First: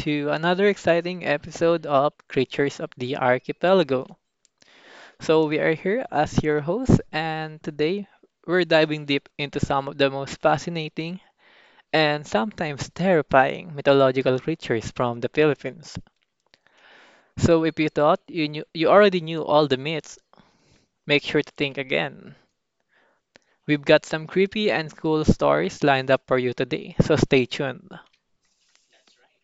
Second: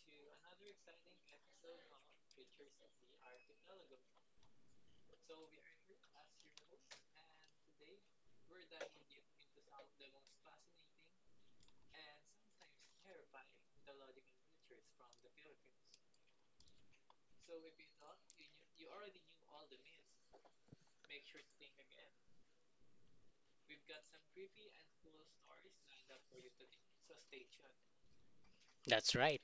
to another exciting episode of Creatures of the Archipelago. So, we are here as your hosts, and today we're diving deep into some of the most fascinating and sometimes terrifying mythological creatures from the Philippines. So, if you thought you, knew, you already knew all the myths, make sure to think again. We've got some creepy and cool stories lined up for you today, so stay tuned. That's right.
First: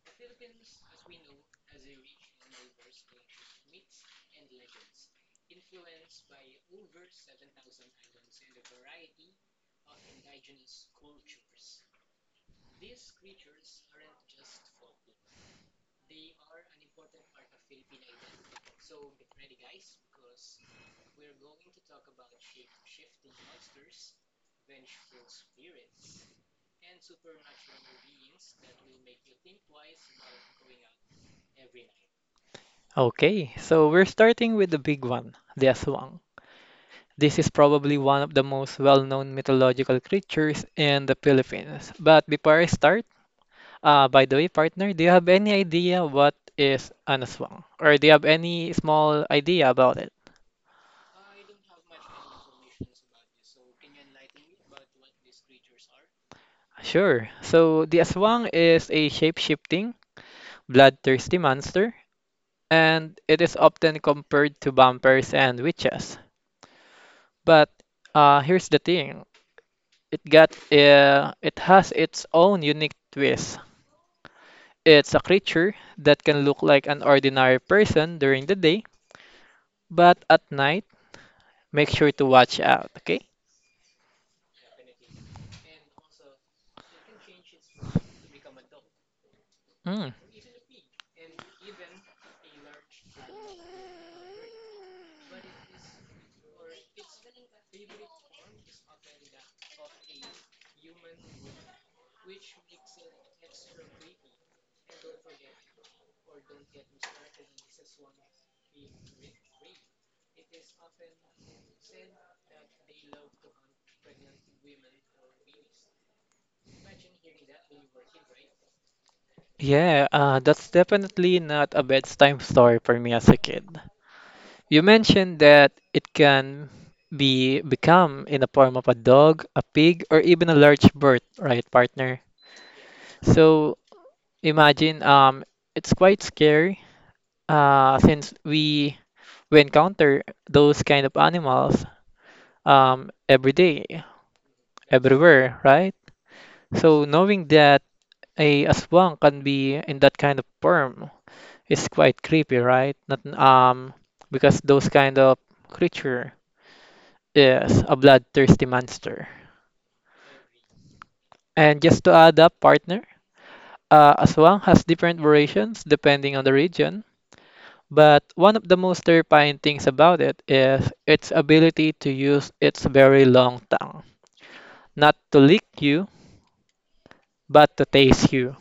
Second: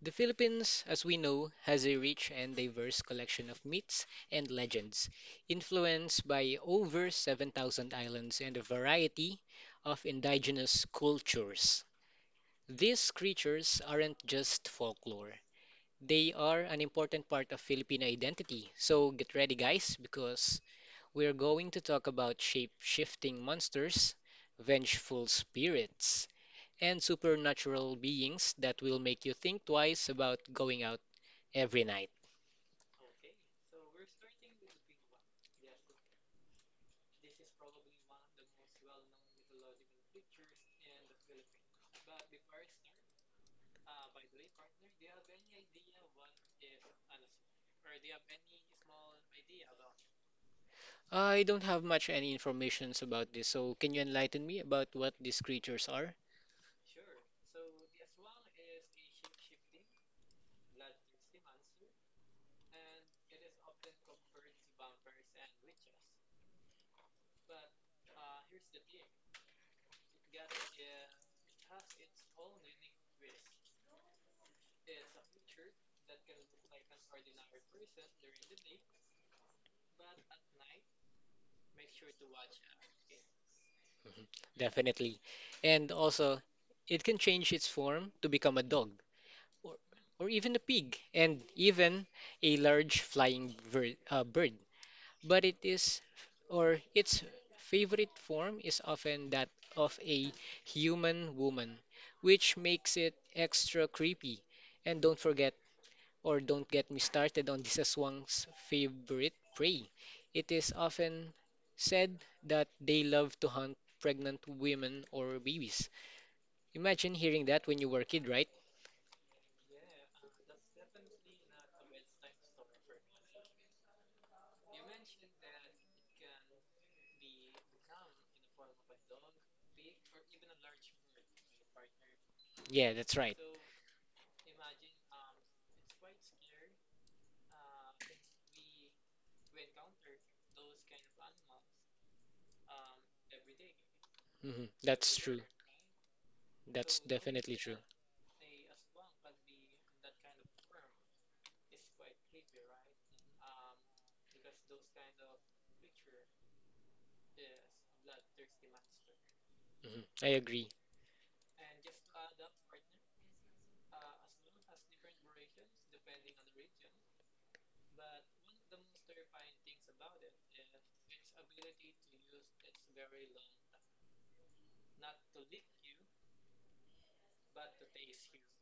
The Philippines, as we know, has a rich and diverse collection of myths and legends, influenced by over 7,000 islands and a variety of indigenous cultures. These creatures aren't just folklore, they are an important part of Filipino identity. So get ready, guys, because we're going to talk about shape shifting monsters, vengeful spirits, and supernatural beings that will make you think twice about going out every night. Okay, so we're starting with the big one, the Aswang. This is probably one of the most well-known mythological creatures in the Philippines. But before I start, by the way, partner, do you have any idea what is an aswang? Or do you have any small idea about it? I don't have much any informations about this, so can you enlighten me about what these creatures are? Sure. So the aswang is a shape-shifting, bloodthirsty monster, and it is often compared to vampires and witches. But here's the thing. It has its own unique twist. It's a creature that can look like an ordinary person during the day, but at night, make sure to watch out, okay? Mhm, definitely. And also, it can change its form to become a dog or, Mm. or even a pig and even a large bird. But it is or its favorite form is often that of a human woman, which makes it extra creepy. And don't forget or don't get me started on this Swang's favorite prey. It is often said that they love to hunt pregnant women or babies. Imagine hearing that when you were a kid, right? Yeah, that's definitely not a bedtime story for me as a kid. You mentioned that it can be become in the form of a dog, a pig, or even a large bird, right, partner? Yeah, that's right. So imagine it's quite scary since we encounter those kind of animals every day. hmm That's true. Everywhere, right? That's So knowing definitely true. that aswang can be in that kind of form is quite creepy, right? Not because those kind of creature is a bloodthirsty monster. Hmm I agree. And just to add up, partner, aswang has different variations depending on the region. But one of the most terrifying things about it is its ability to use its very long tongue, not to lick you, but to taste you,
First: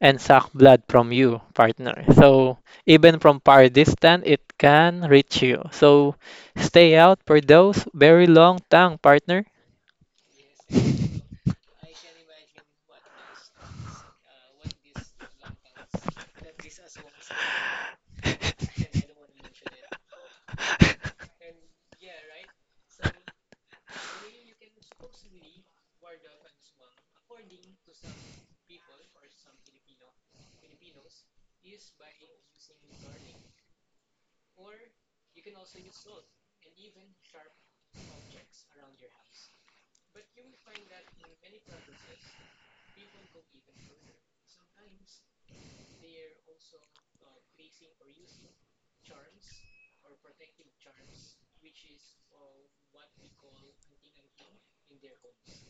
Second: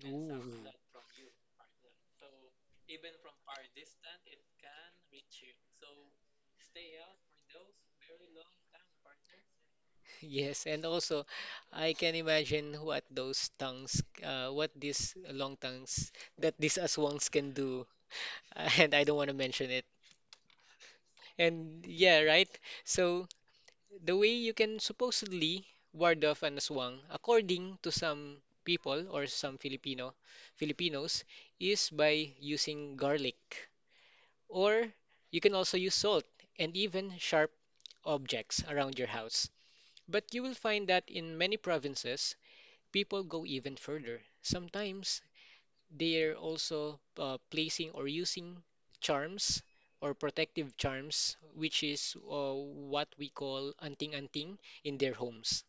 and suck Ooh. blood from you, partner. So even from far distance, it can reach you. So stay out for those very long tongue, partner. Yes, and also I can imagine what those what these long tongues that these aswangs can do, and I don't want to mention it. And yeah, right? So the way you can supposedly ward off an aswang, according to some people or some Filipino Filipinos, is by using garlic, or you can also use salt and even sharp objects around your house. But you will find that in many provinces, people go even further. Sometimes they're also placing or using charms or protective charms, which is what we call anting-anting in their homes.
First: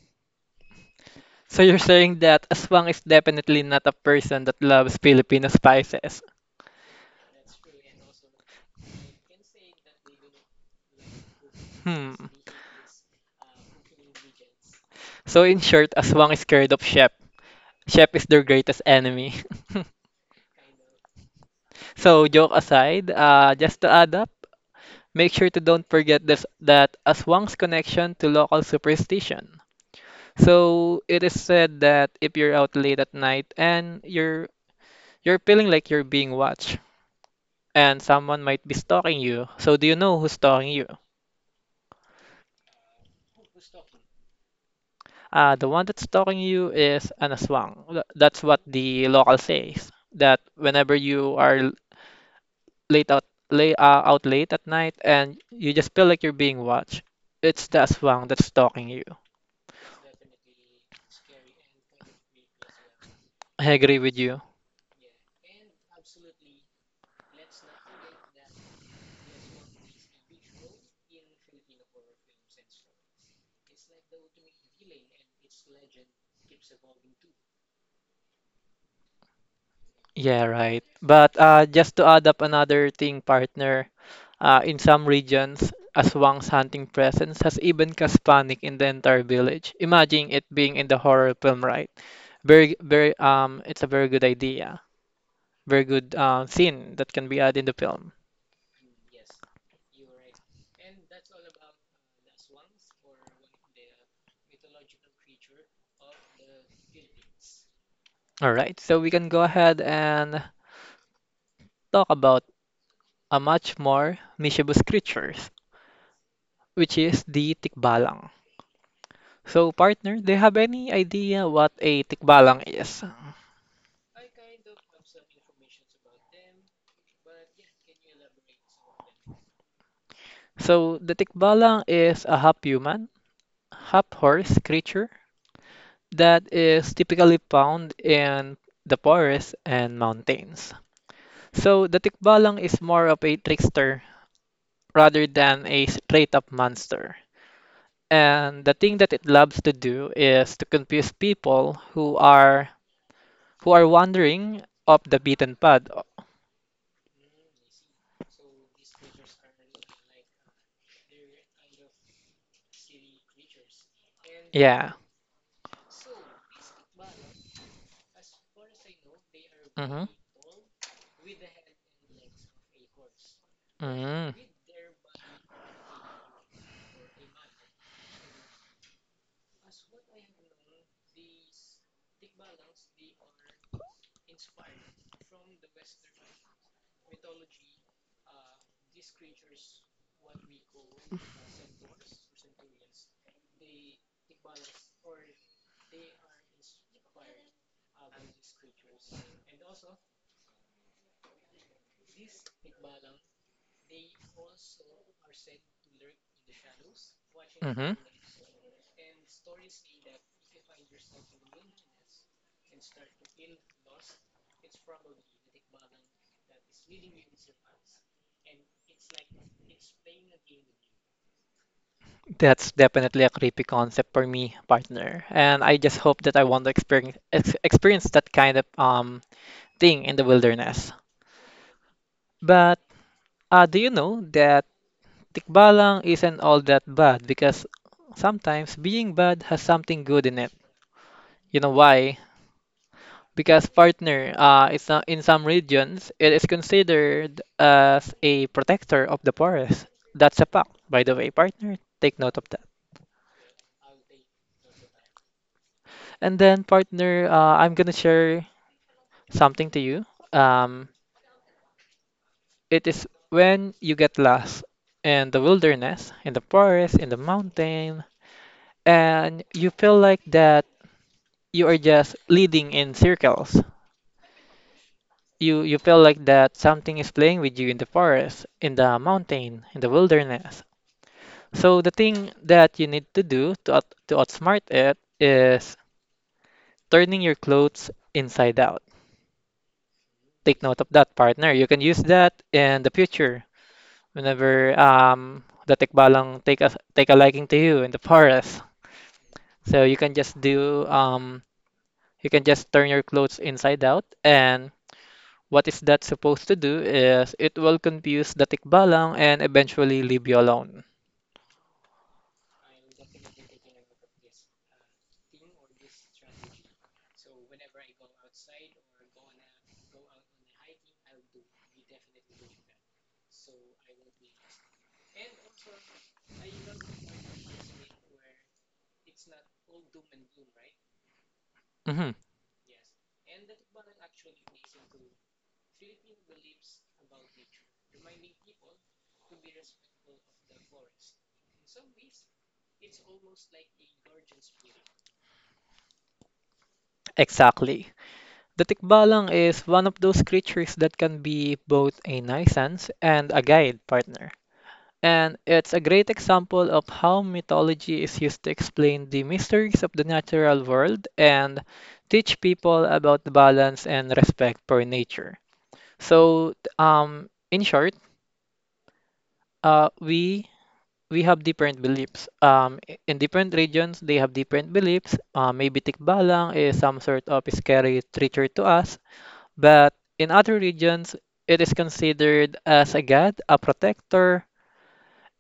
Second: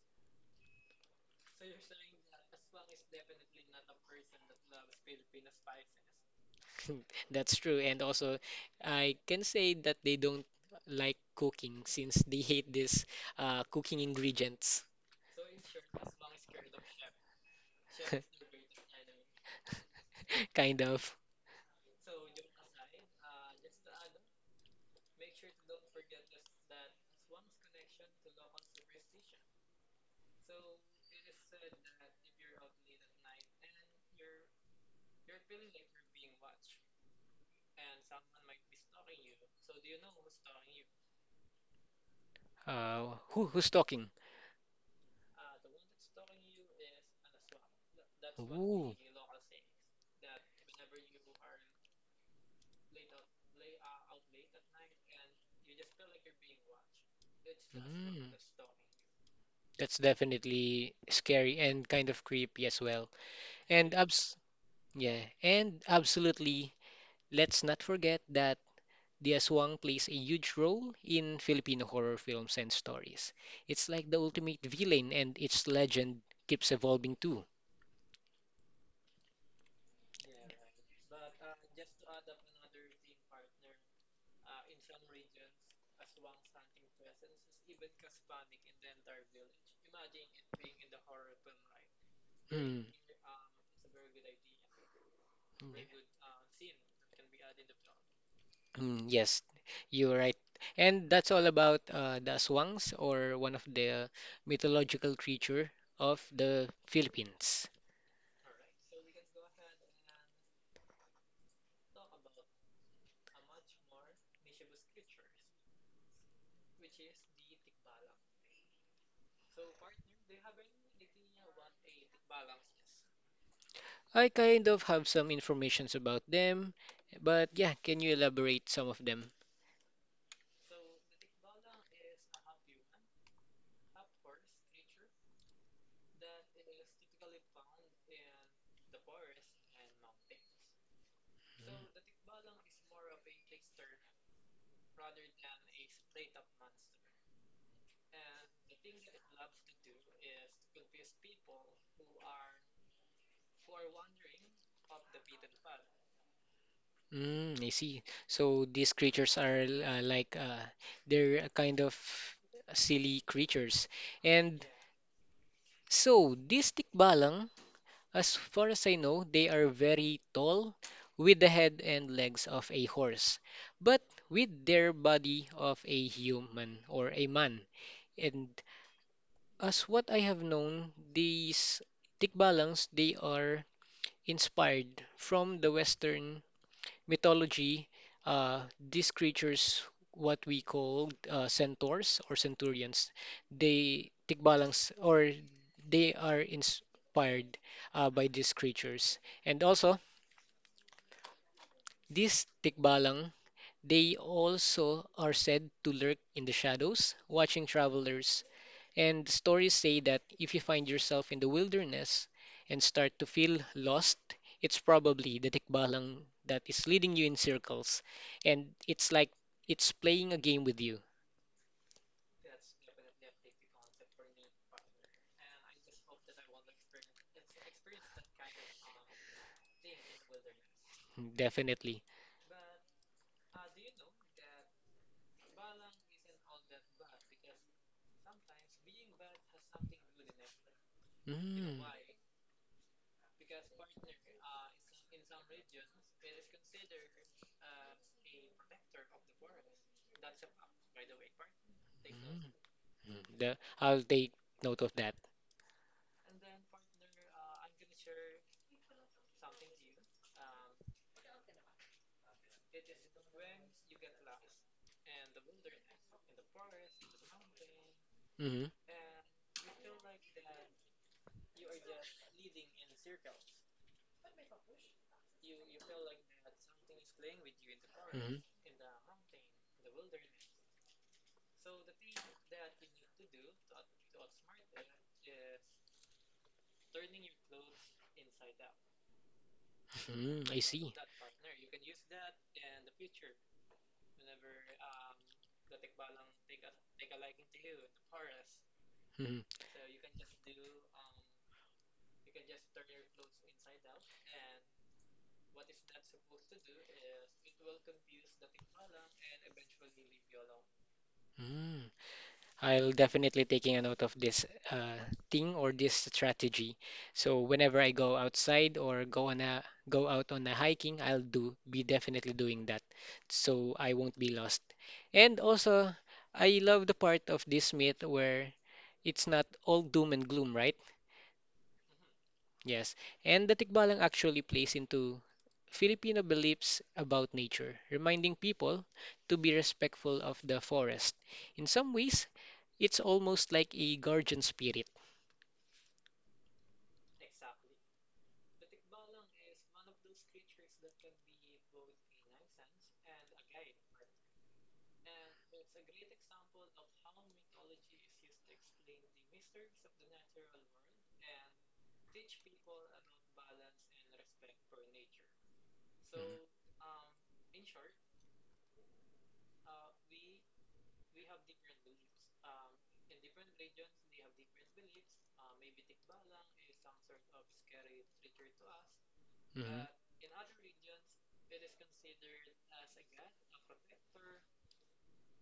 So you're saying that Aswang is definitely not a person that loves Filipino spices. That's true. And also, I can say that they don't like cooking since Hmm. they hate this cooking ingredients. So in short, Aswang is scared of chef. Chef is their greatest enemy. Kind of. So joke aside, just to add up, make sure to don't forget this that Aswang's connection to local superstition. So it is said that if you're out late at night and you're feeling like you're being watched and someone might be stalking you. So do you know who's stalking you? Who's talking? The one that's stalking you is an aswang. That's what Ooh. the local says. That whenever late out late at night and you just feel like you're being watched, it's the aswang Mm. that's stalking you. That's definitely scary and kind of creepy as well. I And agree with abs you. yeah, and absolutely, let's not forget that the aswang plays a huge role in Filipino horror films and stories. It's like the ultimate villain and its legend keeps evolving too. Yeah, right. But just to add up another thing, partner, in some regions, Aswang's hunting presence has even caused panic in the entire village. Imagine it being in the horror film, right? Very, Mm, very, it's a very good idea, very good scene that can be added in the film. Yes, you're right. And that's all about the aswangs or one of the mythological creature of the Philippines. All right, so we can go ahead and talk about a much more mischievous creatures, which is the tikbalang. So, partner, do you have any idea what a tikbalang is? I kind of have some informations about them, but yeah, can you elaborate some of them? So, the tikbalang is a half human, half horse creature that is typically found in the forests and mountains. So the Tikbalang is more of a trickster rather than a straight up monster. And the thing that it loves to do is to confuse people who are wandering off the beaten path. Mm, I see. So these creatures are like they're a kind of silly creatures. And Yeah. so these tikbalang, as far as I know, they are Mm-hmm. very tall with the head and legs of a horse, but Mm-hmm. with their body of a human or a man. And as what I have known, these tikbalangs they are inspired from the Western mythology. These creatures, what we call centaurs or centurions, they tikbalangs or they are inspired by these creatures. And also, these tikbalang they also are said to lurk in the shadows, watching Mm-hmm. travelers. And stories say that if you find yourself in the wilderness and start to feel lost, it's probably the tikbalang that is leading you in circles. And it's like it's playing a game with you. That's definitely a creepy concept for me, partner. And I just hope that I want to experience experience that kind of thing in the wilderness. Definitely. But do you know that tikbalang isn't all that bad because sometimes being bad has something good in it. You know Mm. why? Because partner, it's not, in some regions it is considered as a protector of the forest. That's a fact, by the way, partner. Take note of Mm. that. Mm. The, I'll take note of that. And then, partner, I'm gonna share something to you. Um, it is when you get lost in the wilderness, in the forest, in the mountain, Hmm and you feel like that you are just leading in circles. You feel like that something is playing with you in the hmm forest, in the mountain, in the wilderness. So the thing that you need to do to outsmart it is turning your clothes inside out. Mm, I Take note of see. that, partner. You can use that in the future whenever the tikbalang take a liking to you in the forest. Mm, So you can just do you can just turn your clothes inside out, and what is that supposed to do is it will confuse the tikbalang and eventually leave you alone. mm. I'll definitely taking a note of this uh, thing or this strategy. So whenever I go outside or go out on a hiking, I'll do be definitely doing that, so I won't be lost. And also, I love the part of this myth where it's not all doom and gloom, right? Mhm. Yes, and the Tikbalang actually plays into Filipino beliefs about nature, reminding people to be respectful of the forest. In some ways, it's almost like a guardian spirit. Exactly. The tikbalang is one of those creatures that can be both a nuisance and a guide partner. And it's a great example of how mythology is used to explain the mysteries of the natural world and teach people about the balance and respect for nature. Mhm, So, in short, uh, we we have different beliefs. In different regions, they have different beliefs. Maybe Tikbalang is some sort of scary creature to us, mhm, but in other regions, it is considered as a god, a protector,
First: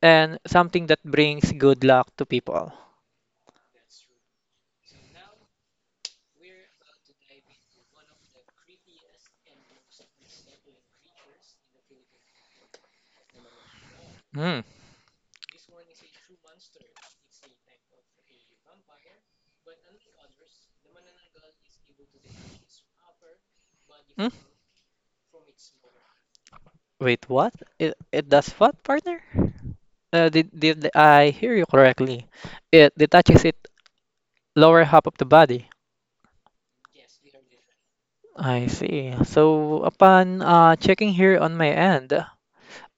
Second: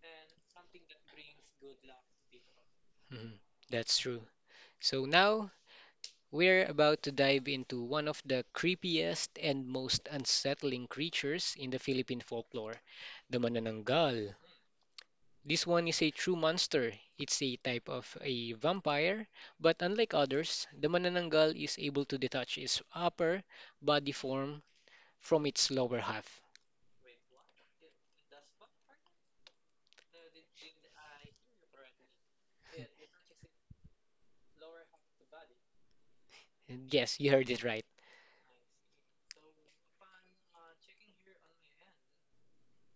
and something that brings good luck to people. mhm. That's true. So now we're about to dive into one of the creepiest and most unsettling creatures in the Philippine folklore, the Manananggal. Hmm. This one is a true monster. It's a type of a vampire, but unlike others, the manananggal is able to detach its upper body Hmm? form from its lower half. Wait, what? It does what, partner? Did I hear you correctly? It detaches it lower half of the body. Yes, you heard it right. I see. So upon checking here on my end,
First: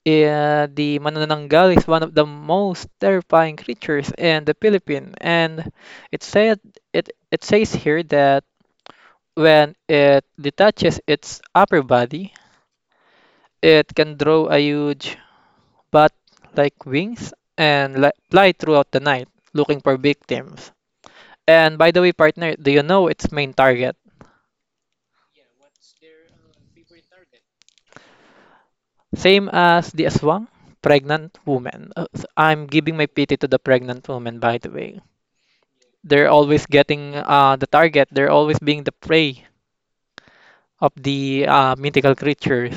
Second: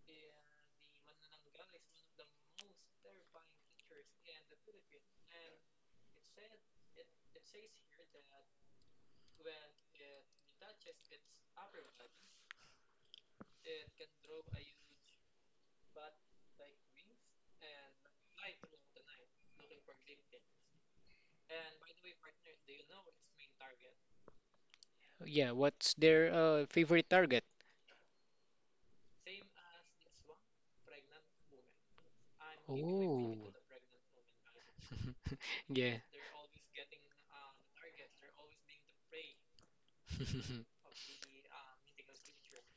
the manananggal is one of the most terrifying creatures in the Philippines, and it said it says here that when it detaches its upper body, it can draw a huge but like wings and fly throughout the night looking for victims. And by the way, partner, do you know its main target? Yeah, what's their favorite target? Same as the aswang, pregnant woman. I'm giving my pity Oh, to the pregnant woman, by the way. yeah. They're always getting the target, they're always being the prey of the mythical creatures.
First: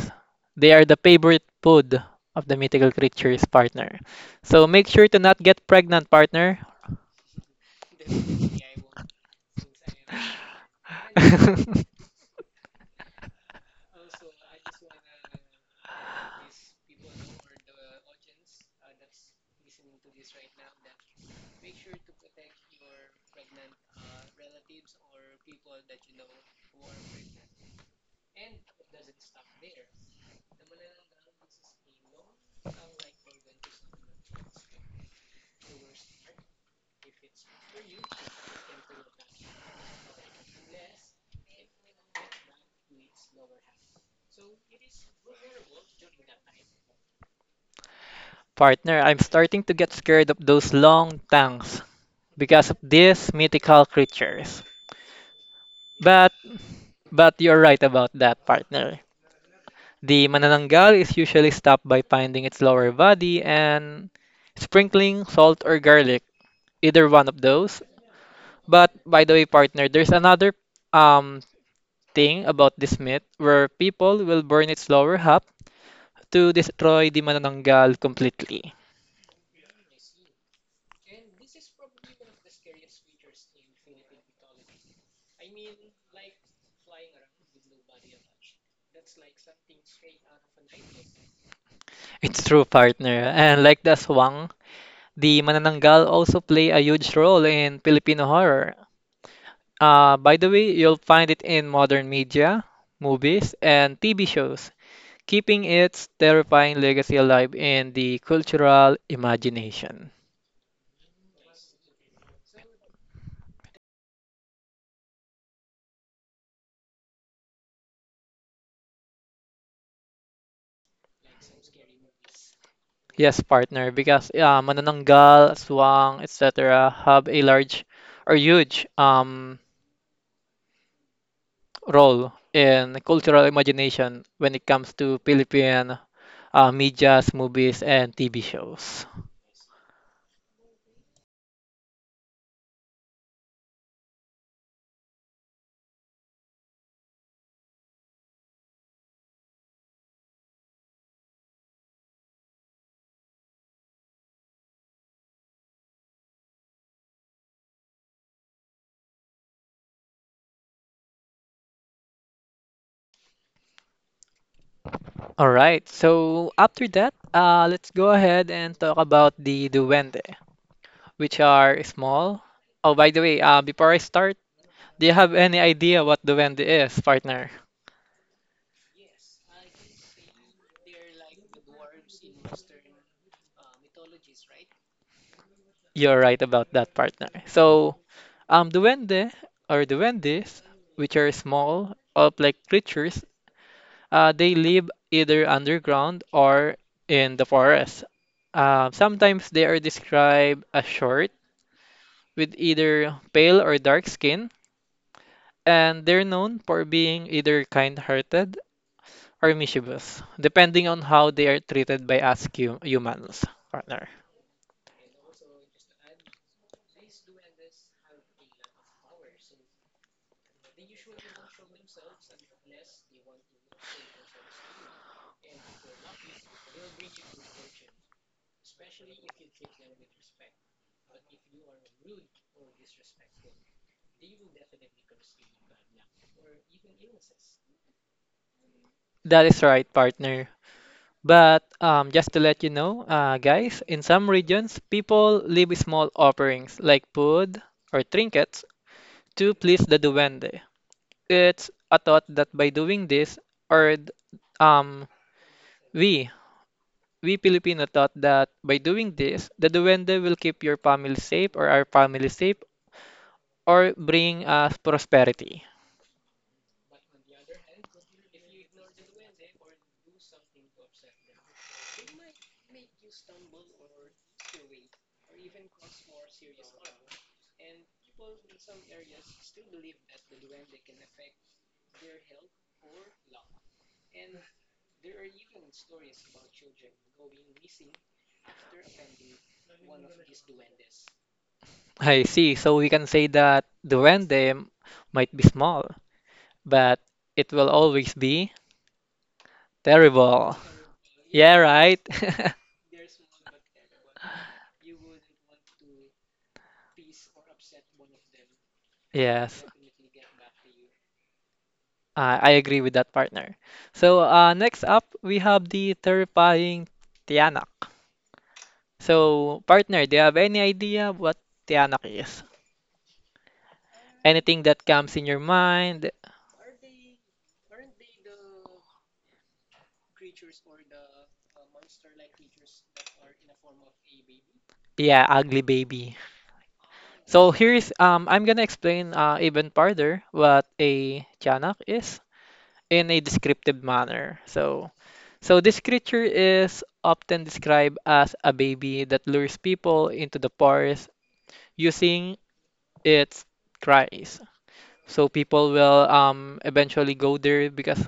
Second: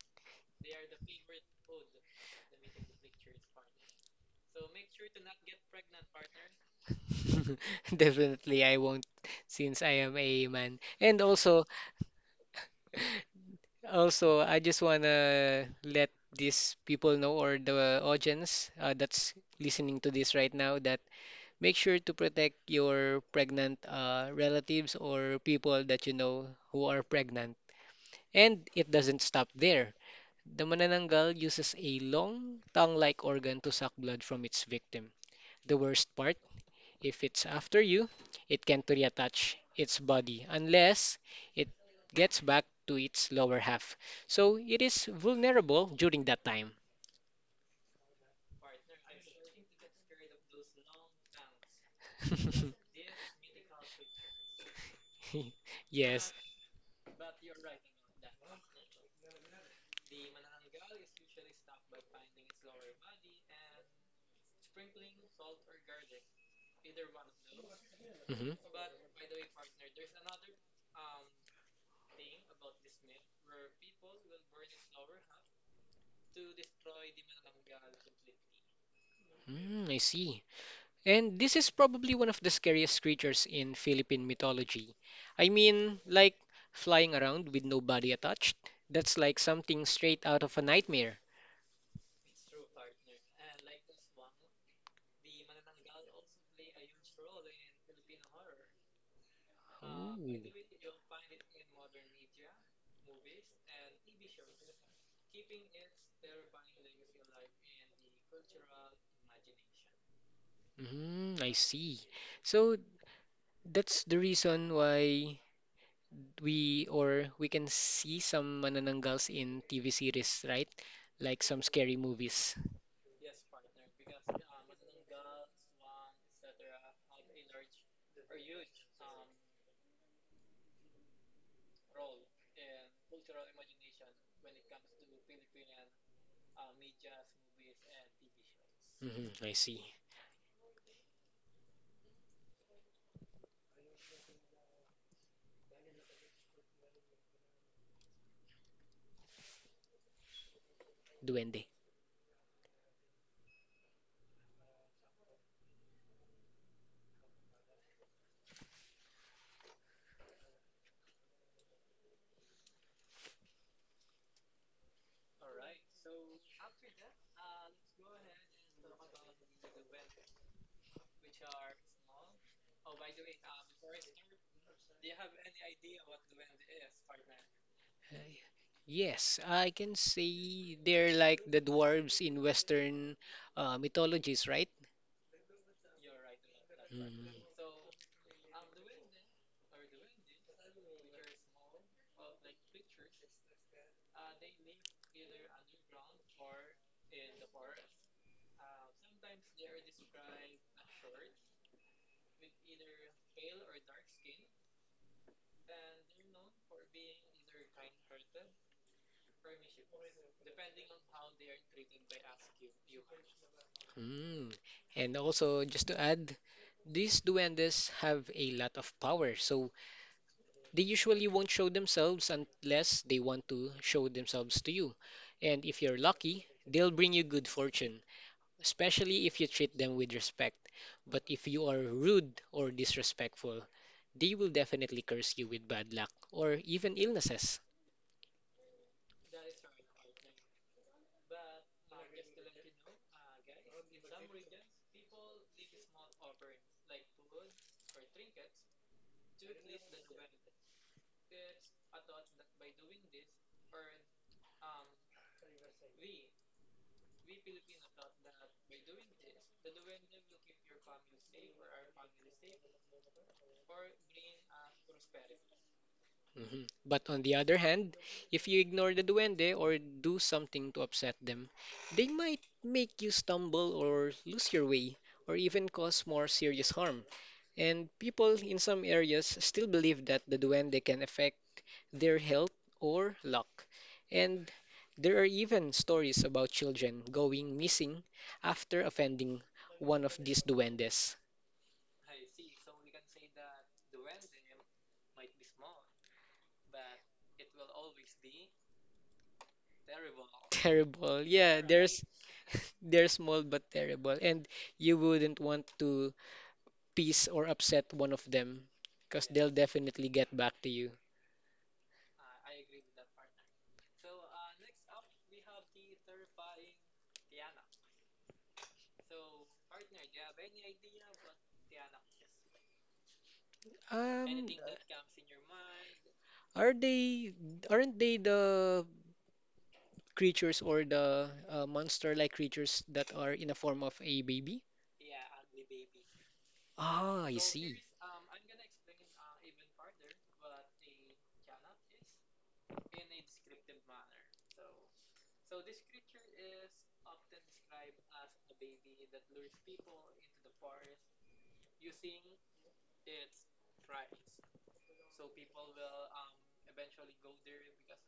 They are the favorite food of the mythical creatures, partner. So make sure to not get pregnant, partner. Definitely, I won't since I am a man. And also, also, I just wanna let these people know or the audience that's listening to this right now that make sure to protect your pregnant relatives or people that you know who are pregnant. And it doesn't stop there. The manananggal uses a long tongue-like organ to suck blood from its victim. The worst part? If it's after you, it can't reattach its body unless it gets back to its lower half. So it is vulnerable during that time. Partner, I'm starting to get scared of those long tongues because of these mythical creatures. Yes. But but you're right about that, partner. The manananggal is usually stopped by finding its lower body and sprinkling salt or garlic, either one of those. Mhm. But by the way, partner, there's another um thing about this myth where people will burn its lower half to destroy the manananggal completely. Mm, I see. And this is probably one of the scariest creatures in Philippine mythology. I mean, like flying around with no body attached. That's like something straight out of a nightmare. It's true, partner. And like the swang, the Manananggal also play a huge role in Filipino horror. Ooh. By the way, you'll find it in modern media, movies, and TV shows, keeping its terrifying legacy alive in the cultural imagination. Mm, I see. So that's the reason why we or we can see some manananggals in TV series, right? Like some scary movies. Yes, partner, because Manananggal, Aswang, etc. have a large or huge role in cultural imagination when it comes to Philippine medias, movies, and TV shows. Hmm I see. Duende. All right. So after that, let's go ahead and talk about the duwende, which are small. Oh, by the way, before I start, do you have any idea what duwende is, partner? Uh, yes, I can say they're like the dwarves in Western mythologies, right? You're right about that, partner. Mhm. So, duwende or duwendes, which are small, elf-like creatures, they live either underground or in the forest. Sometimes they are described as short, with either pale or dark skin and they're known for being either kind hearted or mischievous, depending on how they are treated by humans, partner. Mm. And also, just to add, these duendes have a lot of power, so they usually won't show themselves unless they want to show themselves to you. And if you're lucky, they'll bring you good fortune, especially if you treat them with respect. But if you are rude or disrespectful, they will definitely curse you with bad luck or even illnesses. That is right, partner. But just to let you know, guys, in some regions, people leave small offerings like food or trinkets to please the duende. It's a thought that by doing this, or th- um, we, we Filipino thought that by doing this, the duende will keep your family safe or our family safe or bring us prosperity. Mhm. But on the other hand, if you ignore the duende or do something to upset them, they might make you stumble or lose your way or even cause more serious harm. And people in some areas still believe that the duende can affect their health or luck. And there are even stories about children going missing after offending one of these duendes. I see. So we can say that Duende might be small, but it will always be terrible. Terrible. Yeah, Yeah, right? there's they're small but terrible. And you wouldn't want to piss or upset one of them because they'll Yes, definitely get back to you. I agree with that partner. So next up, we have the terrifying Tianak. So, partner, do you have any idea what Tianak is? Um, Anything that comes in your mind? are they aren't they the creatures or the monster-like creatures that are in the form of a baby? Yeah, ugly baby. Ah, I So see. here's I'm gonna explain even further what a tiyanak is in a descriptive manner. So this creature is often described as a baby that lures people into the forest using its cries. So people will eventually go there because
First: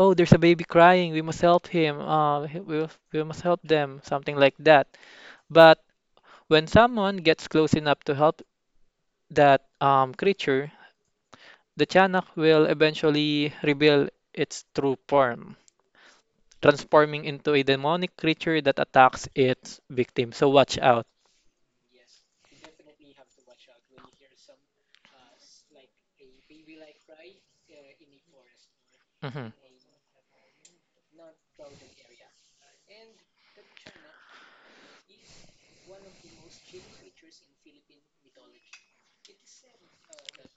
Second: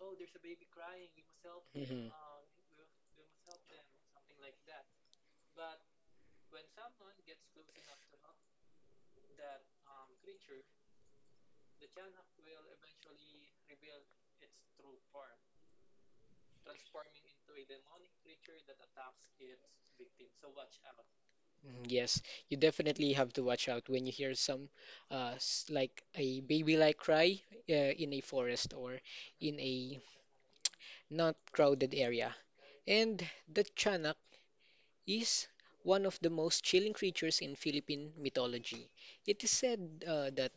oh there's a baby crying we must help him Mhm. We must help them something like that. But when someone gets close enough to help that creature, the Tianak will eventually reveal its true form, transforming into a demonic creature that attacks its victim. So watch out. Mm, yes, you definitely have to watch out when you hear some, like a baby-like cry, in a forest or Mhm. in a not crowded area. And the Chanak is one of the most chilling creatures in Philippine mythology. It is said, that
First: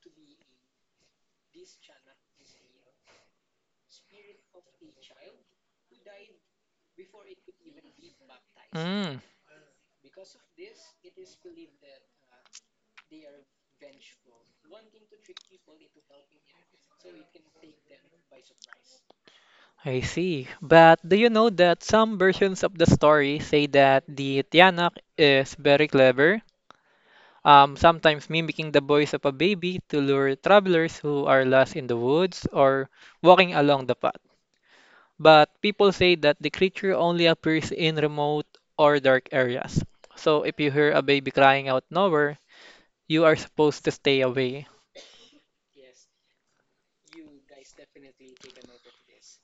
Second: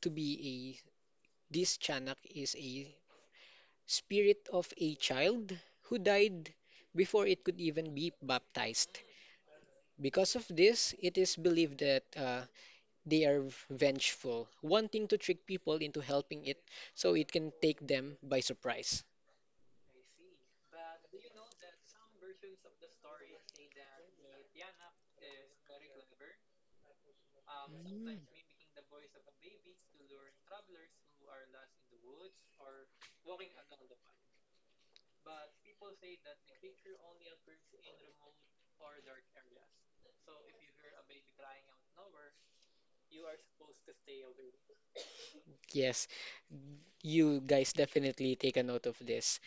to be a this Chanak is a spirit of a child who died before it could even be baptized. Mm, Because of this, it is believed that they are vengeful, wanting to trick people into helping it so it can take them by surprise. I see. But do you know that some versions of the story say that the Tianak is very clever, sometimes mimicking the voice of a baby to lure travelers who are lost in the woods or walking along the path? But people say that the creature only appears in remote or dark areas. So if you hear a baby crying out nowhere, you are supposed to stay away. Yes, you guys definitely take a note of this.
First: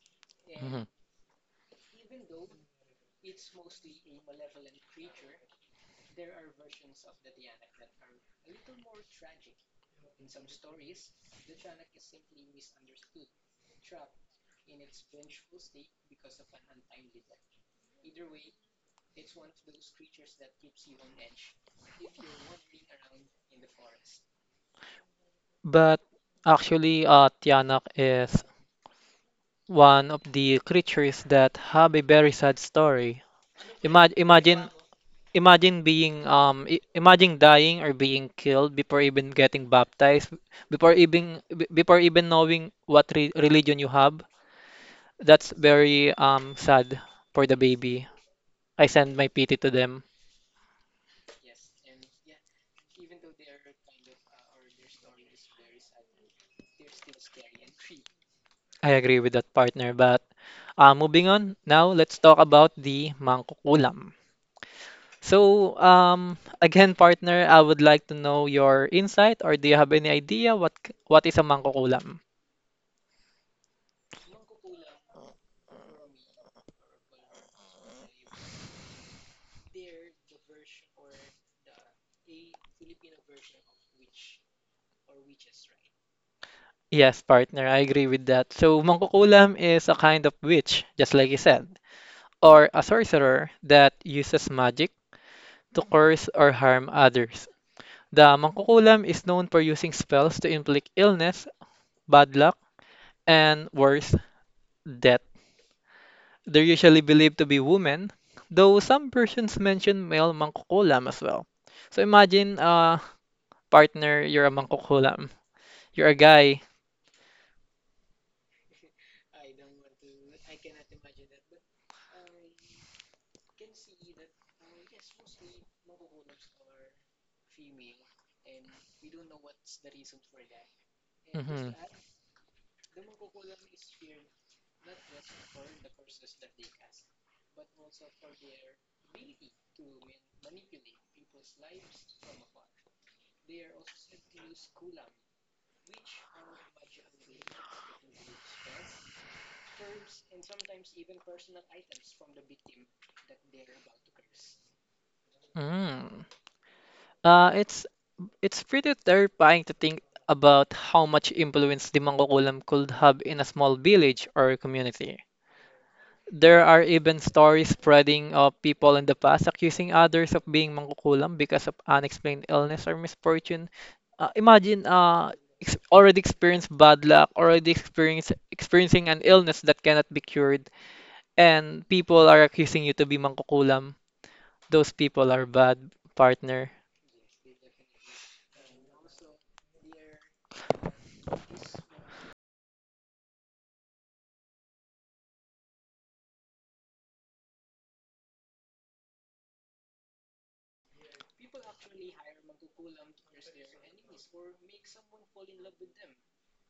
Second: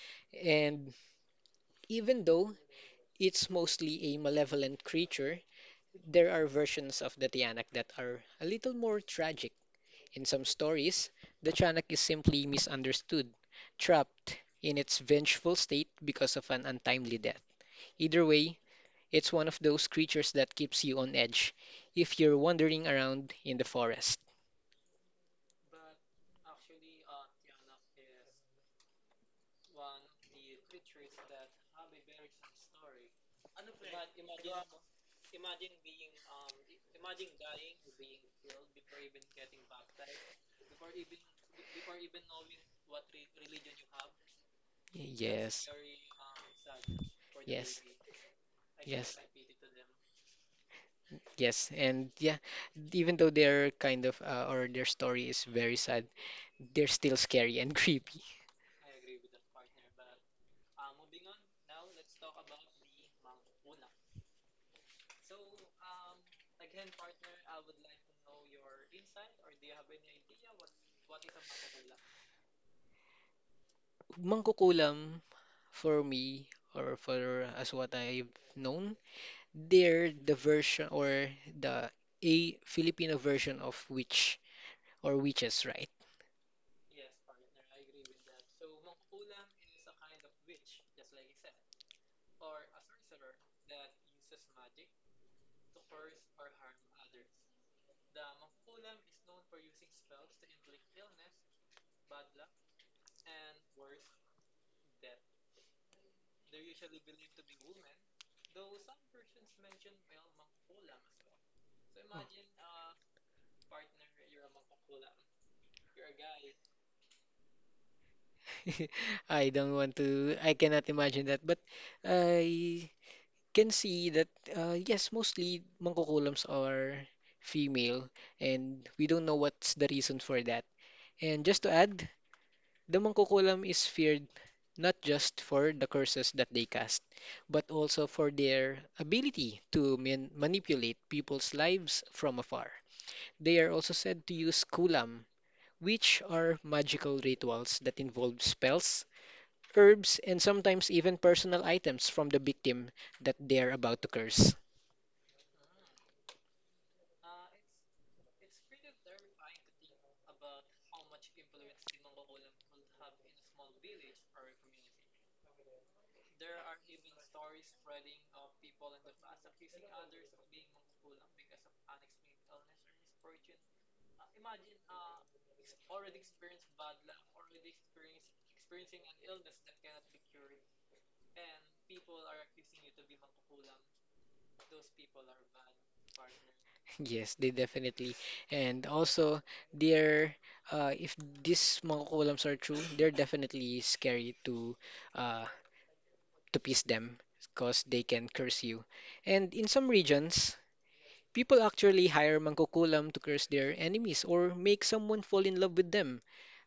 Mhm. And even though it's mostly a malevolent creature, there are versions of the Tiyanak that are a little more tragic. In some stories, the Tiyanak is simply misunderstood, trapped in its vengeful state because of an untimely death. Either way, it's one of those creatures that keeps you on edge if you're wandering around in the forest. But actually, Tianak is one of the creatures that have a very sad story. Imagine, imagine, imagine being imagine dying or being killed before even getting baptized, before even before even knowing what re religion you have. That's Yes. very sad for the Yes. baby. I send Yes. my pity to them. Yes, and yeah, even though they're kind of or their story is very sad, they're still scary and creepy. I agree with that, partner. But moving on, now let's talk about the mangkukulam. So again, partner, I would like to know your insight, or do you have any idea what what is a mangkukulam? Mangkukulam, for me, or for as what I've known, they're the version or the a Filipino version of witch or witches, right? Yes, partner, I agree with that. So mangkukulam is a kind of witch, just like you said, or a sorcerer that uses magic to curse or harm others. The Mangkukulam is known for using spells to inflict illness, bad luck, and worse, death. They're usually believed to be women, though some versions mention male Mangkukulam as well. So imagine a partner, you're a Mangkukulam, you're a guy. I don't want to, I cannot imagine that, but I can see that, yes, mostly mangkukulams are female, and we don't know what's the reason for that. And just Hmm. to add, the Mangkukulam is feared not just for the curses that they cast, but also for their ability to manipulate people's lives from afar. They are also said to use kulam, which are magical rituals that involve spells, herbs, and sometimes even personal items from the victim that they are about to curse. Mm. Uh, it's it's pretty terrifying to think about how much influence the Mangkukulam could have in a small village or community. There are even stories spreading of people in the past accusing others of being mangkukulam because of unexplained illness or misfortune. Imagine already experienced bad luck, experiencing an illness that cannot be cured, and people are accusing you to be mangkukulam. Those people are bad, partner. Yes, they definitely. And also, they're if these mangkukulams are true, they're definitely scary uh, to please them because they can curse you. And in some regions, people actually hire mangkukulam to curse their enemies or make someone fall in love with them.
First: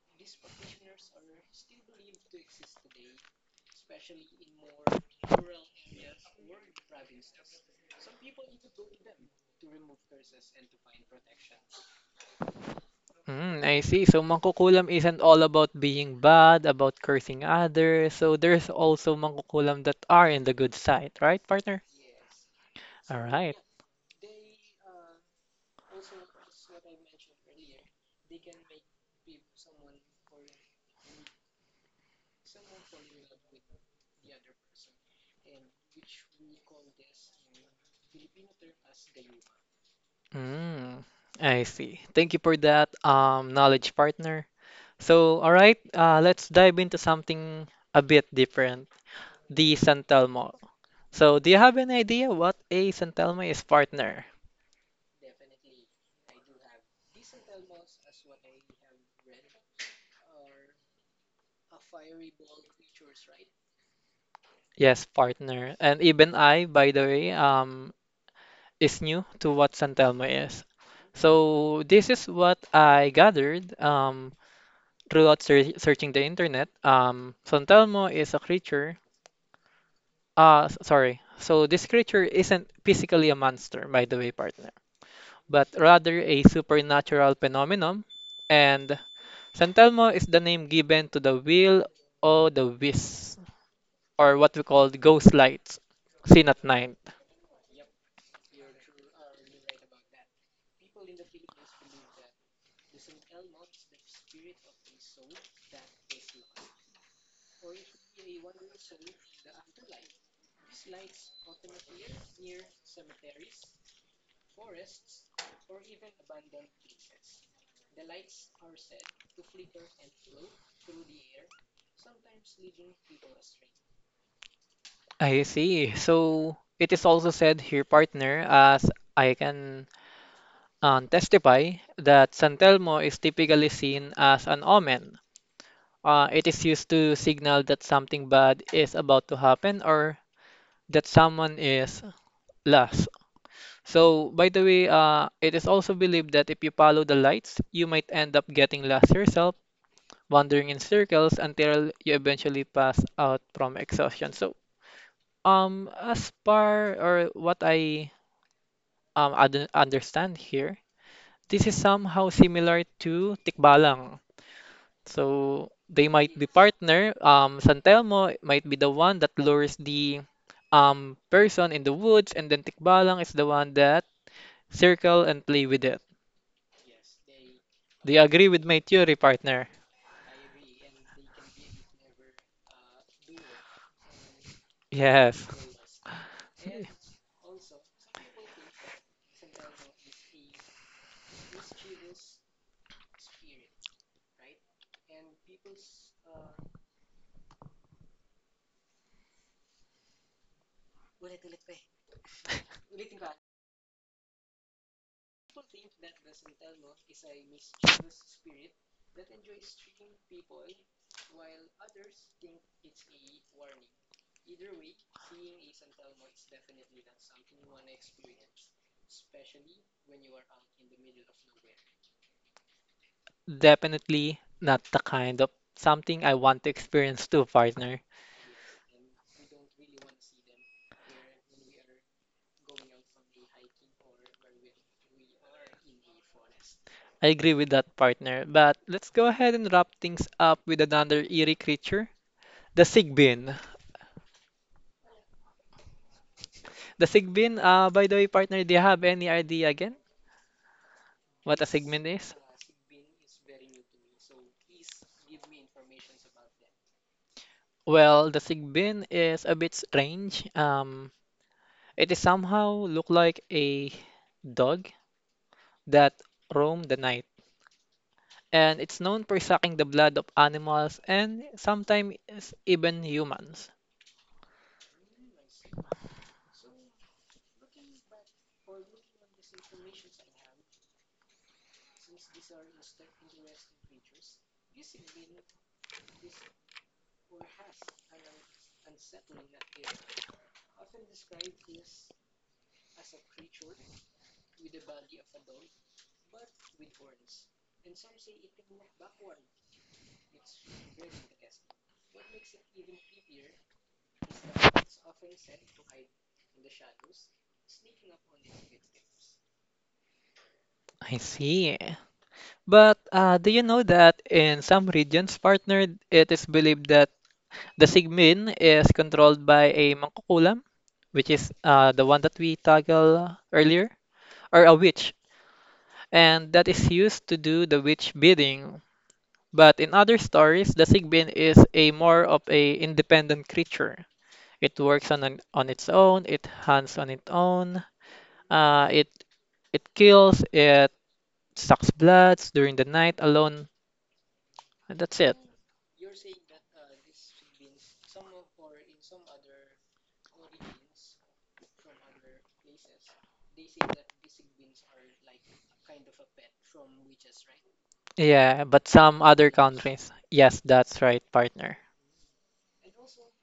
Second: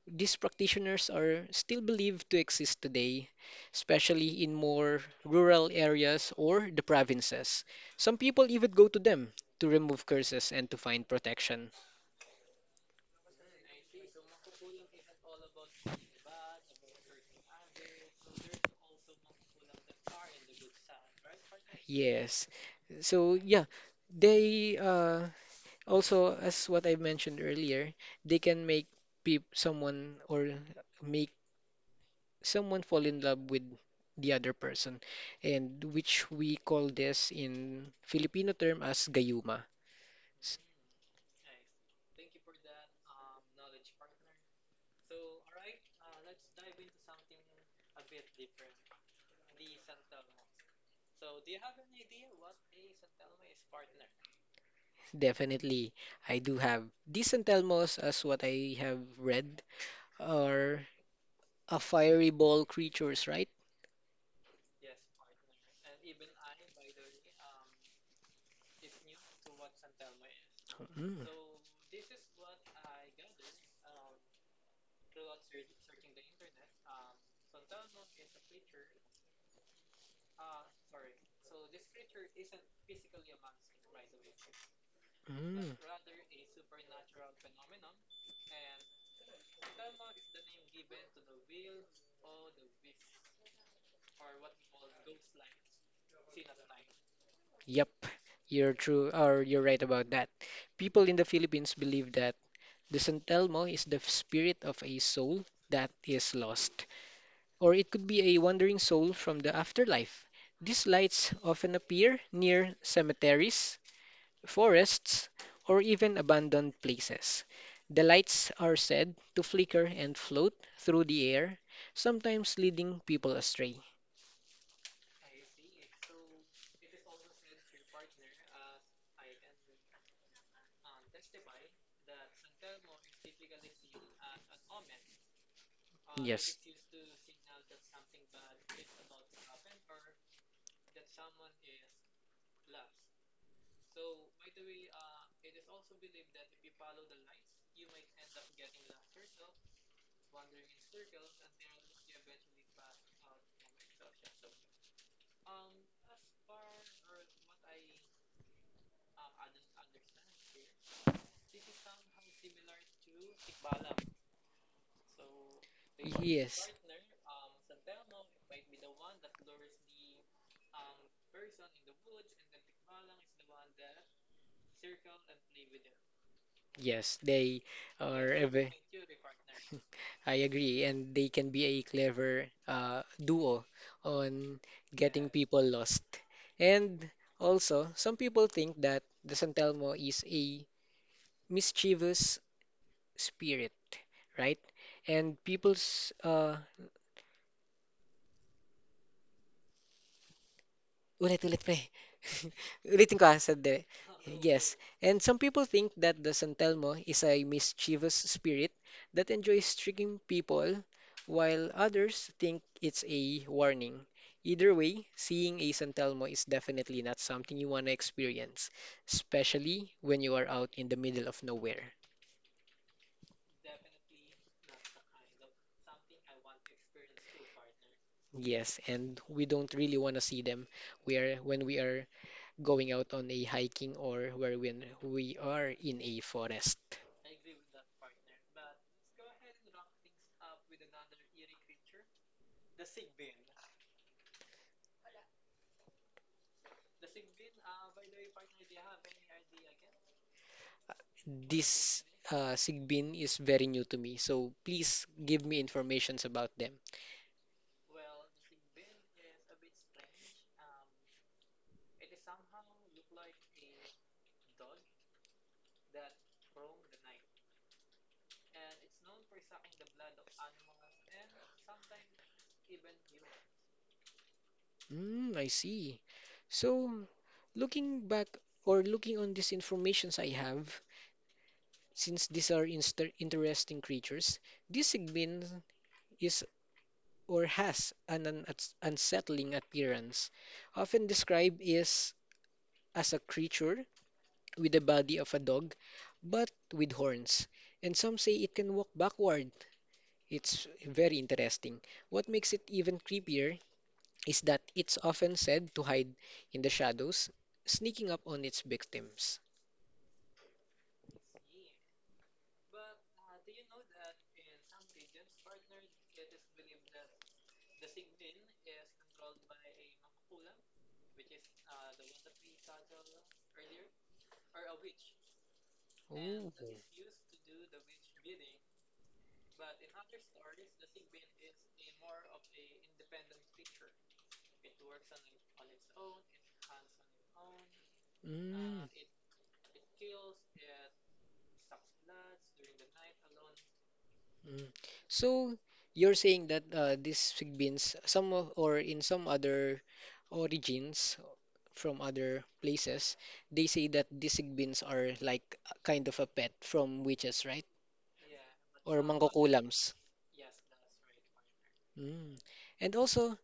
These practitioners are still believed to exist today, especially in more rural areas or the provinces. Some people even go to them to remove curses and to find protection. Mm, I see. So mangkukulam isn't all about being bad, about cursing others. So there's also mangkukulam that are in the good side, right, partner? Yes. All So right. yeah, they also, as what I mentioned earlier, they can make peop someone or make someone fall in love with the other person, and which we call this in Filipino term as gayuma. S- Mm, I see. Thank you for that, knowledge partner. So, all right, let's dive into something a bit different, the San Telmo. So, do you have any idea what a San Telmo is, partner? Definitely, I do have decent Elmos as what I have read, are a fiery ball creatures, right? Yes, partner. And even I, by the way, is new to what San Telmo is. Mm. So, this is what I gathered throughout searching the internet. San Telmo is a creature. Sorry. So this creature isn't physically a monster, by the way, partner, but Mm. rather a supernatural phenomenon. And Santelmo is the name given to the wheel o' the wisp, or what we call the ghost lights, seen at night. Yep, you're true, or you're right about that. People in the Philippines believe that the San Telmo is the spirit of a soul that is lost, or it could be a wandering soul from the afterlife. These lights often appear near cemeteries, forests, or even abandoned places. The lights are said to flicker and float through the air, sometimes leading people astray. I see. So it is also said here, partner, as I can testify, that Santelmo is typically seen as an omen. It Yes. is used to signal that something bad is about to happen, or that someone is lost. So, by the way, it is also believed that if you follow the lights, you might end up getting lost yourself, wandering in circles until you eventually pass out from exhaustion. So, as far or what I understand here, this is somehow similar to Tikbalang. So they might be, Yes. partner. San Telmo might be the one that lures the person in the woods, and then Tikbalang is the one that circle and play with it. Yes, they Do you are a agree with ve- my theory, partner? I agree, and they can be a clever duo on getting Yes. people lost. And also, some people think that the San Telmo is a mischievous spirit, right? And people's Ulit-ulit pre. Ulitin ko ah, sa de. Yes. And some people think that the San Telmo is a mischievous spirit that enjoys tricking people, while others think it's a warning. Either way, seeing a San Telmo is definitely not something you want to experience, especially when you are out in the middle of nowhere. Definitely not the kind of something I want to experience too, partner. Yes, and we don't really want to see them where when we are going out on a hiking or where when we are in a forest. I agree with that, partner. But let's go ahead and wrap things up with another eerie creature, the Sigbin. The Sigbin, by the way, partner, do you have any idea again what a This Sigbin is? Sigbin is very new to me, so please give me informations about them. Well, the Sigbin is a bit strange. It is somehow look like a dog that roam the night, and it's known for sucking the blood of animals and sometimes even humans. Mm, I see. So, looking back or looking on these informations I have, since these are inster interesting creatures, this Sigbin is or has an unsettling appearance, often described is as a creature with the body of a dog, but with horns. And some say it can walk backward. It's very interesting. What makes it even creepier is that it's often said to hide in the shadows, sneaking up on its victims. I see. But do you know that in some regions, partner, it is believed that the Sigmin is controlled by a mangkukulam, which is the one that we toggle earlier, or a witch, and Oh. that is used to do the witch bidding. But in other stories, the Sigbin is a more of a independent creature. It works on its own, it hunts on its own, Mm. uh, it it kills, it sucks bloods during the night alone, Mm. and that's it. So you're saying that these Philippines, some of, or in some other origins from other places, they say that these Sigbins are like a kind of a pet from witches, right? Yeah, but Or some other mangkukulams. countries, yes, that's right, partner. Mm. And also,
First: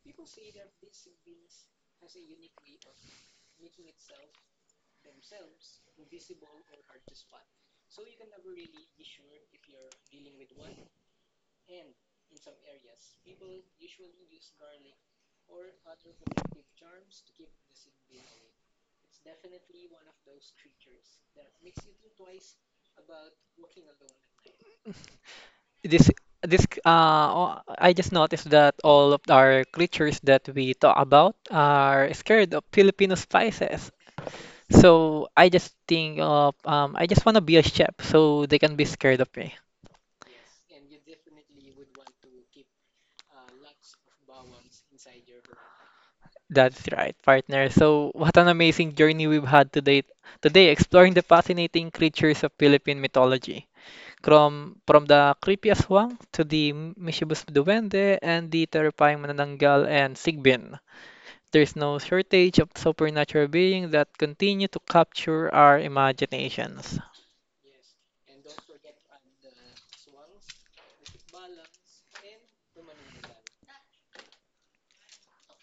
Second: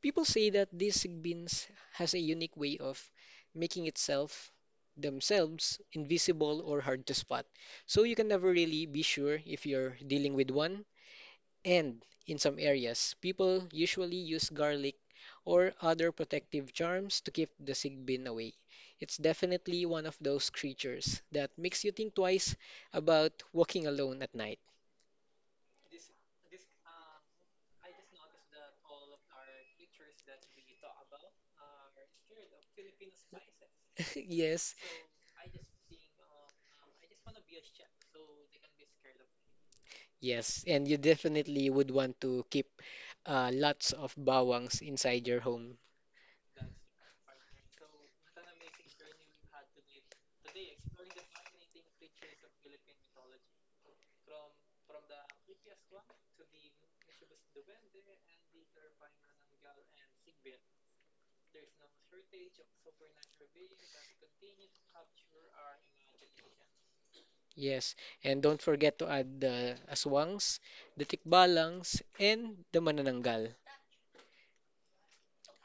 people say that these beans has a unique way of making itself themselves invisible or hard to spot. So you can never really be sure if you're dealing with one. And in some areas, people usually use garlic or other protective charms to keep the sigbin away. It's definitely one of those creatures that makes you think twice about walking alone at night. This this I just noticed that all of our creatures that we talk about are scared of Filipino spices. Yes. So I just think of I just want to be a chef so they can be scared of me. Yes, and you definitely would want to keep lots of bawangs inside your home. That's right, partner. So what an amazing journey we've had today. Today, exploring the fascinating creatures of Philippine mythology, from the creepiest aswang to the mischievous duwende and the terrifying manananggal and sigbin. There's no shortage of supernatural beings that continue to capture our imaginations. Yes, and don't forget to add the aswangs, the tikbalangs, and the manananggal.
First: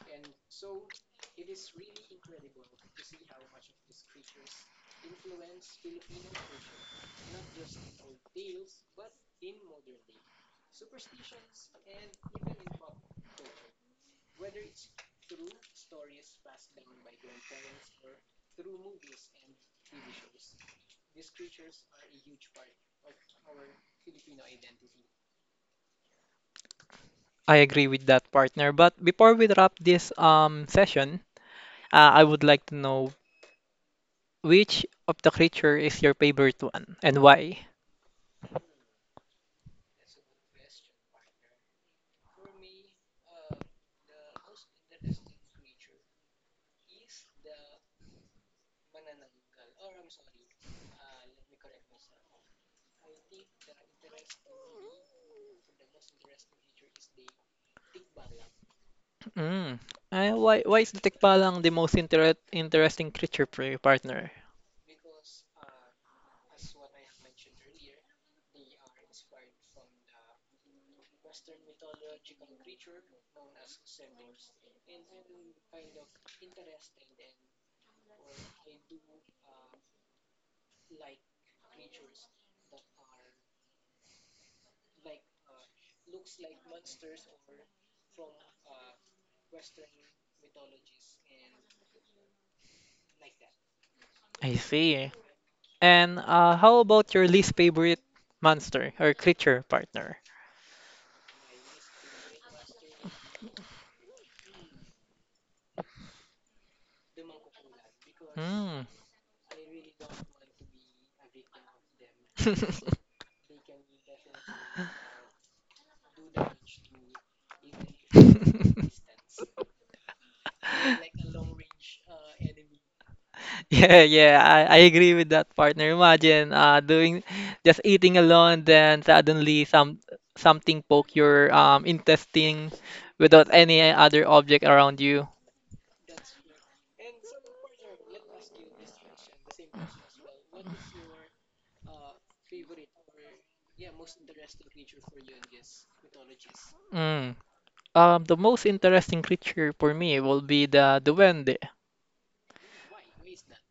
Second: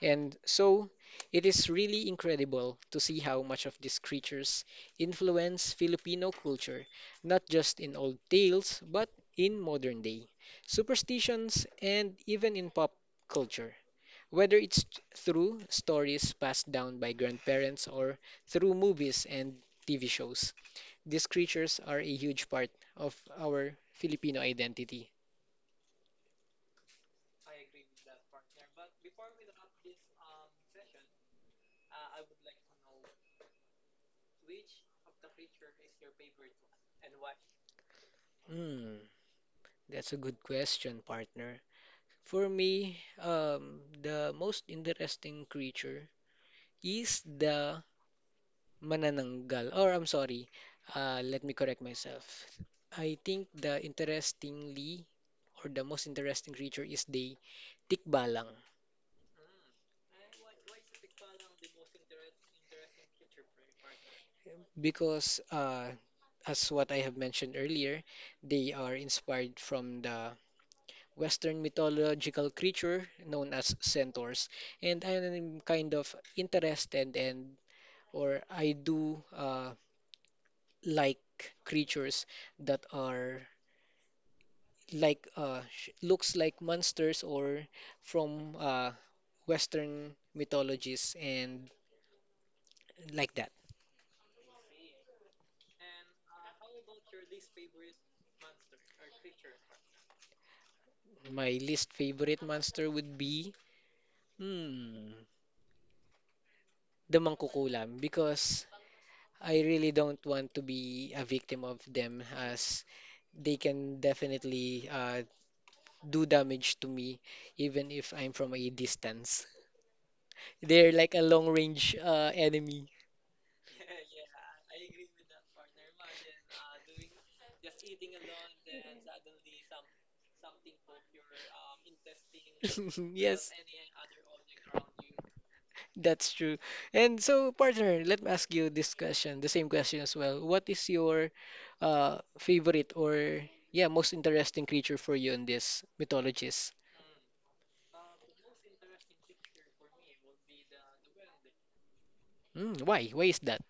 And so, it is really incredible to see how much of these creatures influence Filipino culture, not just in old tales, but in modern day superstitions and even in pop culture. Whether it's through stories passed down by grandparents or through movies and TV shows. These creatures are a huge part of our Filipino identity. I agree with that, partner. But before we wrap this session, I would like to know which of the creature is your favorite one and why? Hmm, that's a good question, partner. For me, the most interesting creature is the manananggal. Or I'm sorry, let me correct myself. I think the interestingly or the most interesting creature is the tikbalang Mm. Why is the Tikbalang the most interesting creature for your partner? because as what I have mentioned earlier, they are inspired from the Western mythological creature known as centaurs. And I'm kind of interested and or I do like creatures that are like looks like monsters or from Western mythologies and like that. I see. And how about your least favorite monster or creature, partner? My least favorite monster would be, hmm, the mangkukulam because Hmm. I really don't want to be a victim of them as they can definitely do damage to me, even if I'm from a distance. They're like a long range enemy. Yeah, yeah, I agree with that, partner. Imagine doing just eating alone, then suddenly something poke your intestine without Yes. any other object around you. That's true. And so, partner, let me ask you this question, the same question as well. What is your favorite or, yeah, most interesting creature for you in this mythologies? Mm. The most interesting creature for me will be the duende. Mm, why? Why is that?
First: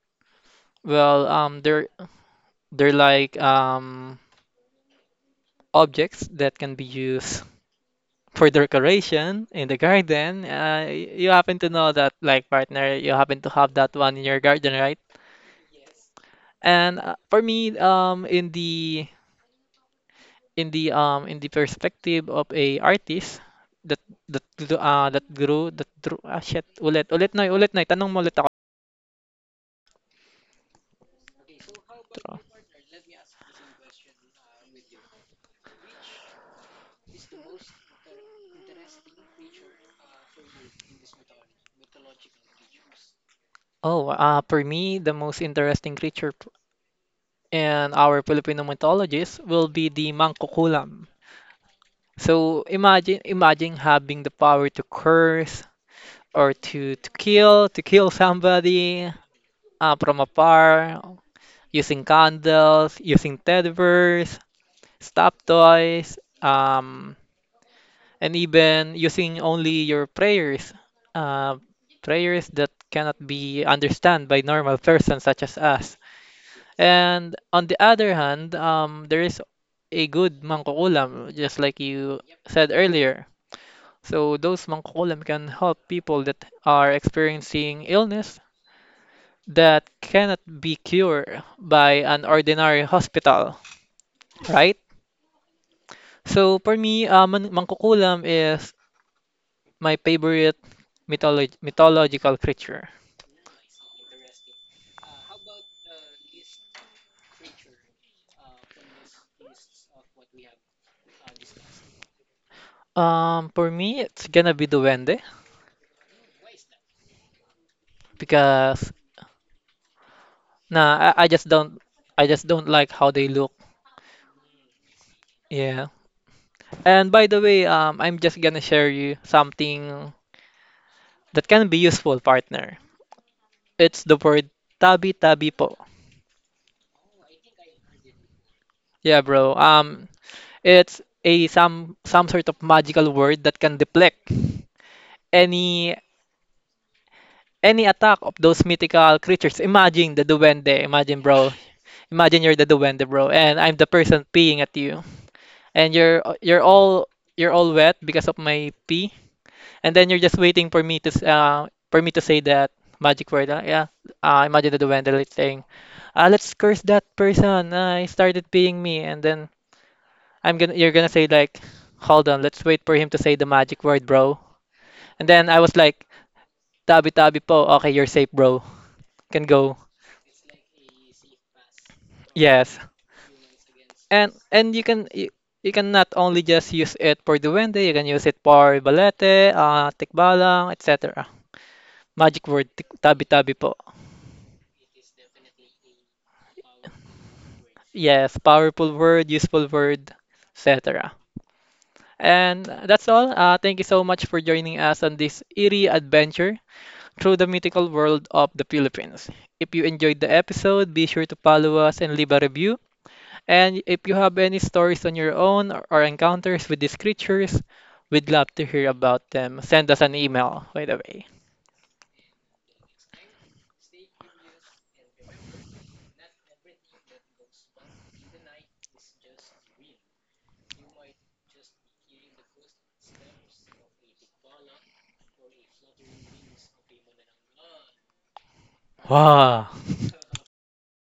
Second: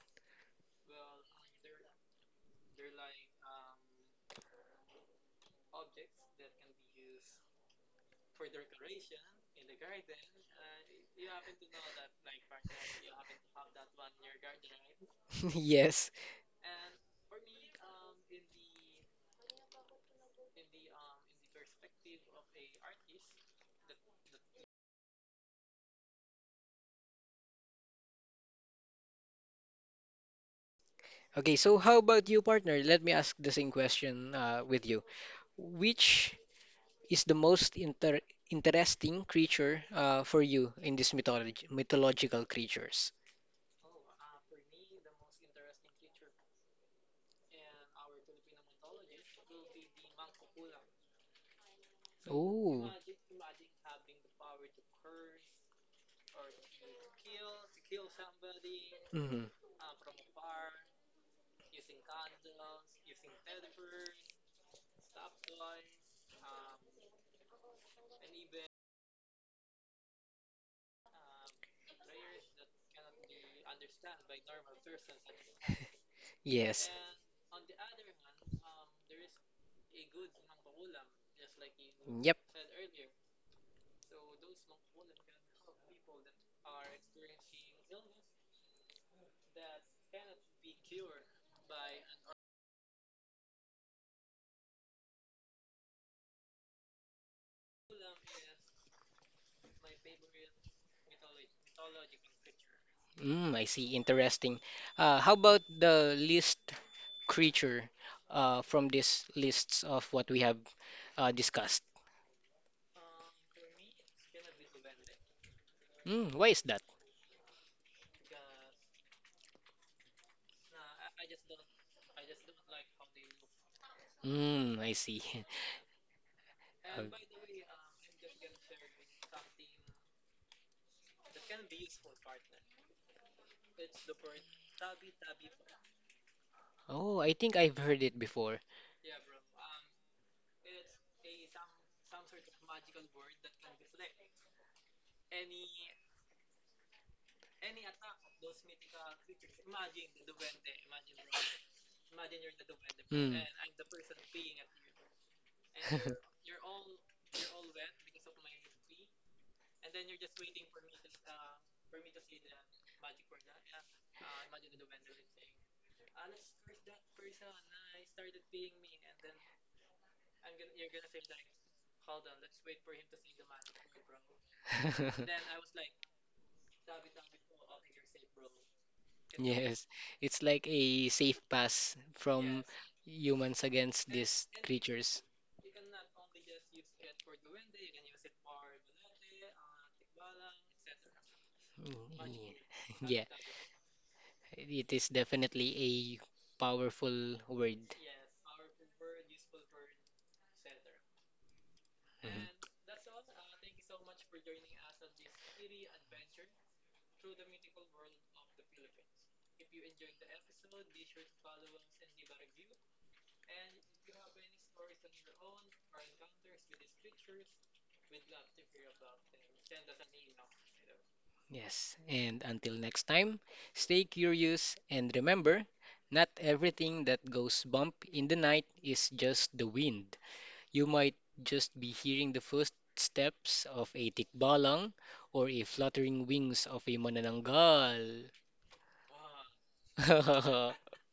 Well, they're like objects that can be used for decoration in the garden. You happen to know that, like partner, you happen to have that one in your garden, right? Yes. And for me, in the in the perspective of a artist that that gr- that grew that drew ah shit ulit ulit na tanong mo ulit ako. Okay, so how about you, partner? Let me ask the same question with you. Which is the most interesting creature for you in these mythology mythological creatures? Oh, for me, the most interesting creature in our Filipino mythologies will be the mangkukulam. So Oh, imagine having the power to curse or to kill, to kill somebody hmm. From afar using candles, using teddy bears, stop toys, and even using only your prayers, uh, prayers that cannot be understood by normal persons such as us. Yes. And on the other hand, there is a good mangkukulam, just like you Yep. said earlier. So those mangkukulam can help people that are experiencing illness that cannot be cured by an ordinary hospital, right? So for me, mangkukulam is my favorite mythological creature. Mm, I see. Interesting. How about the least creature from these lists of what we have discussed? For me, it's gonna be Duende Mm, why is that? because nah, I just don't like how they look. Mm, I see. Yeah. Uh, And by the way, I'm just gonna share you something that can be useful, partner. It's the word tabi tabi po. oh, I think I've heard it before. Yeah, bro. It's a some sort of magical word that can deflect any any attack of those mythical creatures. Imagine the Duende. Imagine, bro. Imagine you're the duende, bro, Mm. and I'm the person peeing at you, and you're all wet because of my pee, and then you're just waiting for me to say that magic word. Yeah, imagine the duende like saying, "Ah, let's curse that person. He started peeing me," and then I'm gonna you're gonna say like, "Hold on, let's wait for him to say the magic word, bro." And then I was like, "Tabi tabi po. Okay, you're safe, bro. Can go." Yes, it's like a safe pass from Yes. humans against And these and you can creatures. you, you can not only just use it for duwende, you can use it for balete, tikbalang, etc. Magic Mm, word, yeah, tabi-tabi po. yeah, it is definitely a powerful word. Yes, powerful word, useful word, etc. Mhm. And that's all. Thank you so much for joining us on this eerie adventure through the mythical world of the Philippines. If you enjoyed the episode, be sure to follow us and leave a review. And if you have any stories on your own, or encounters with these creatures, we'd love to hear about them. Send us an email, by the way. Yes, and until next time, stay curious and remember, not everything that goes bump in the night is just the wind. You might just be hearing the first steps of a tikbalang or a fluttering wings of a manananggal. Wow.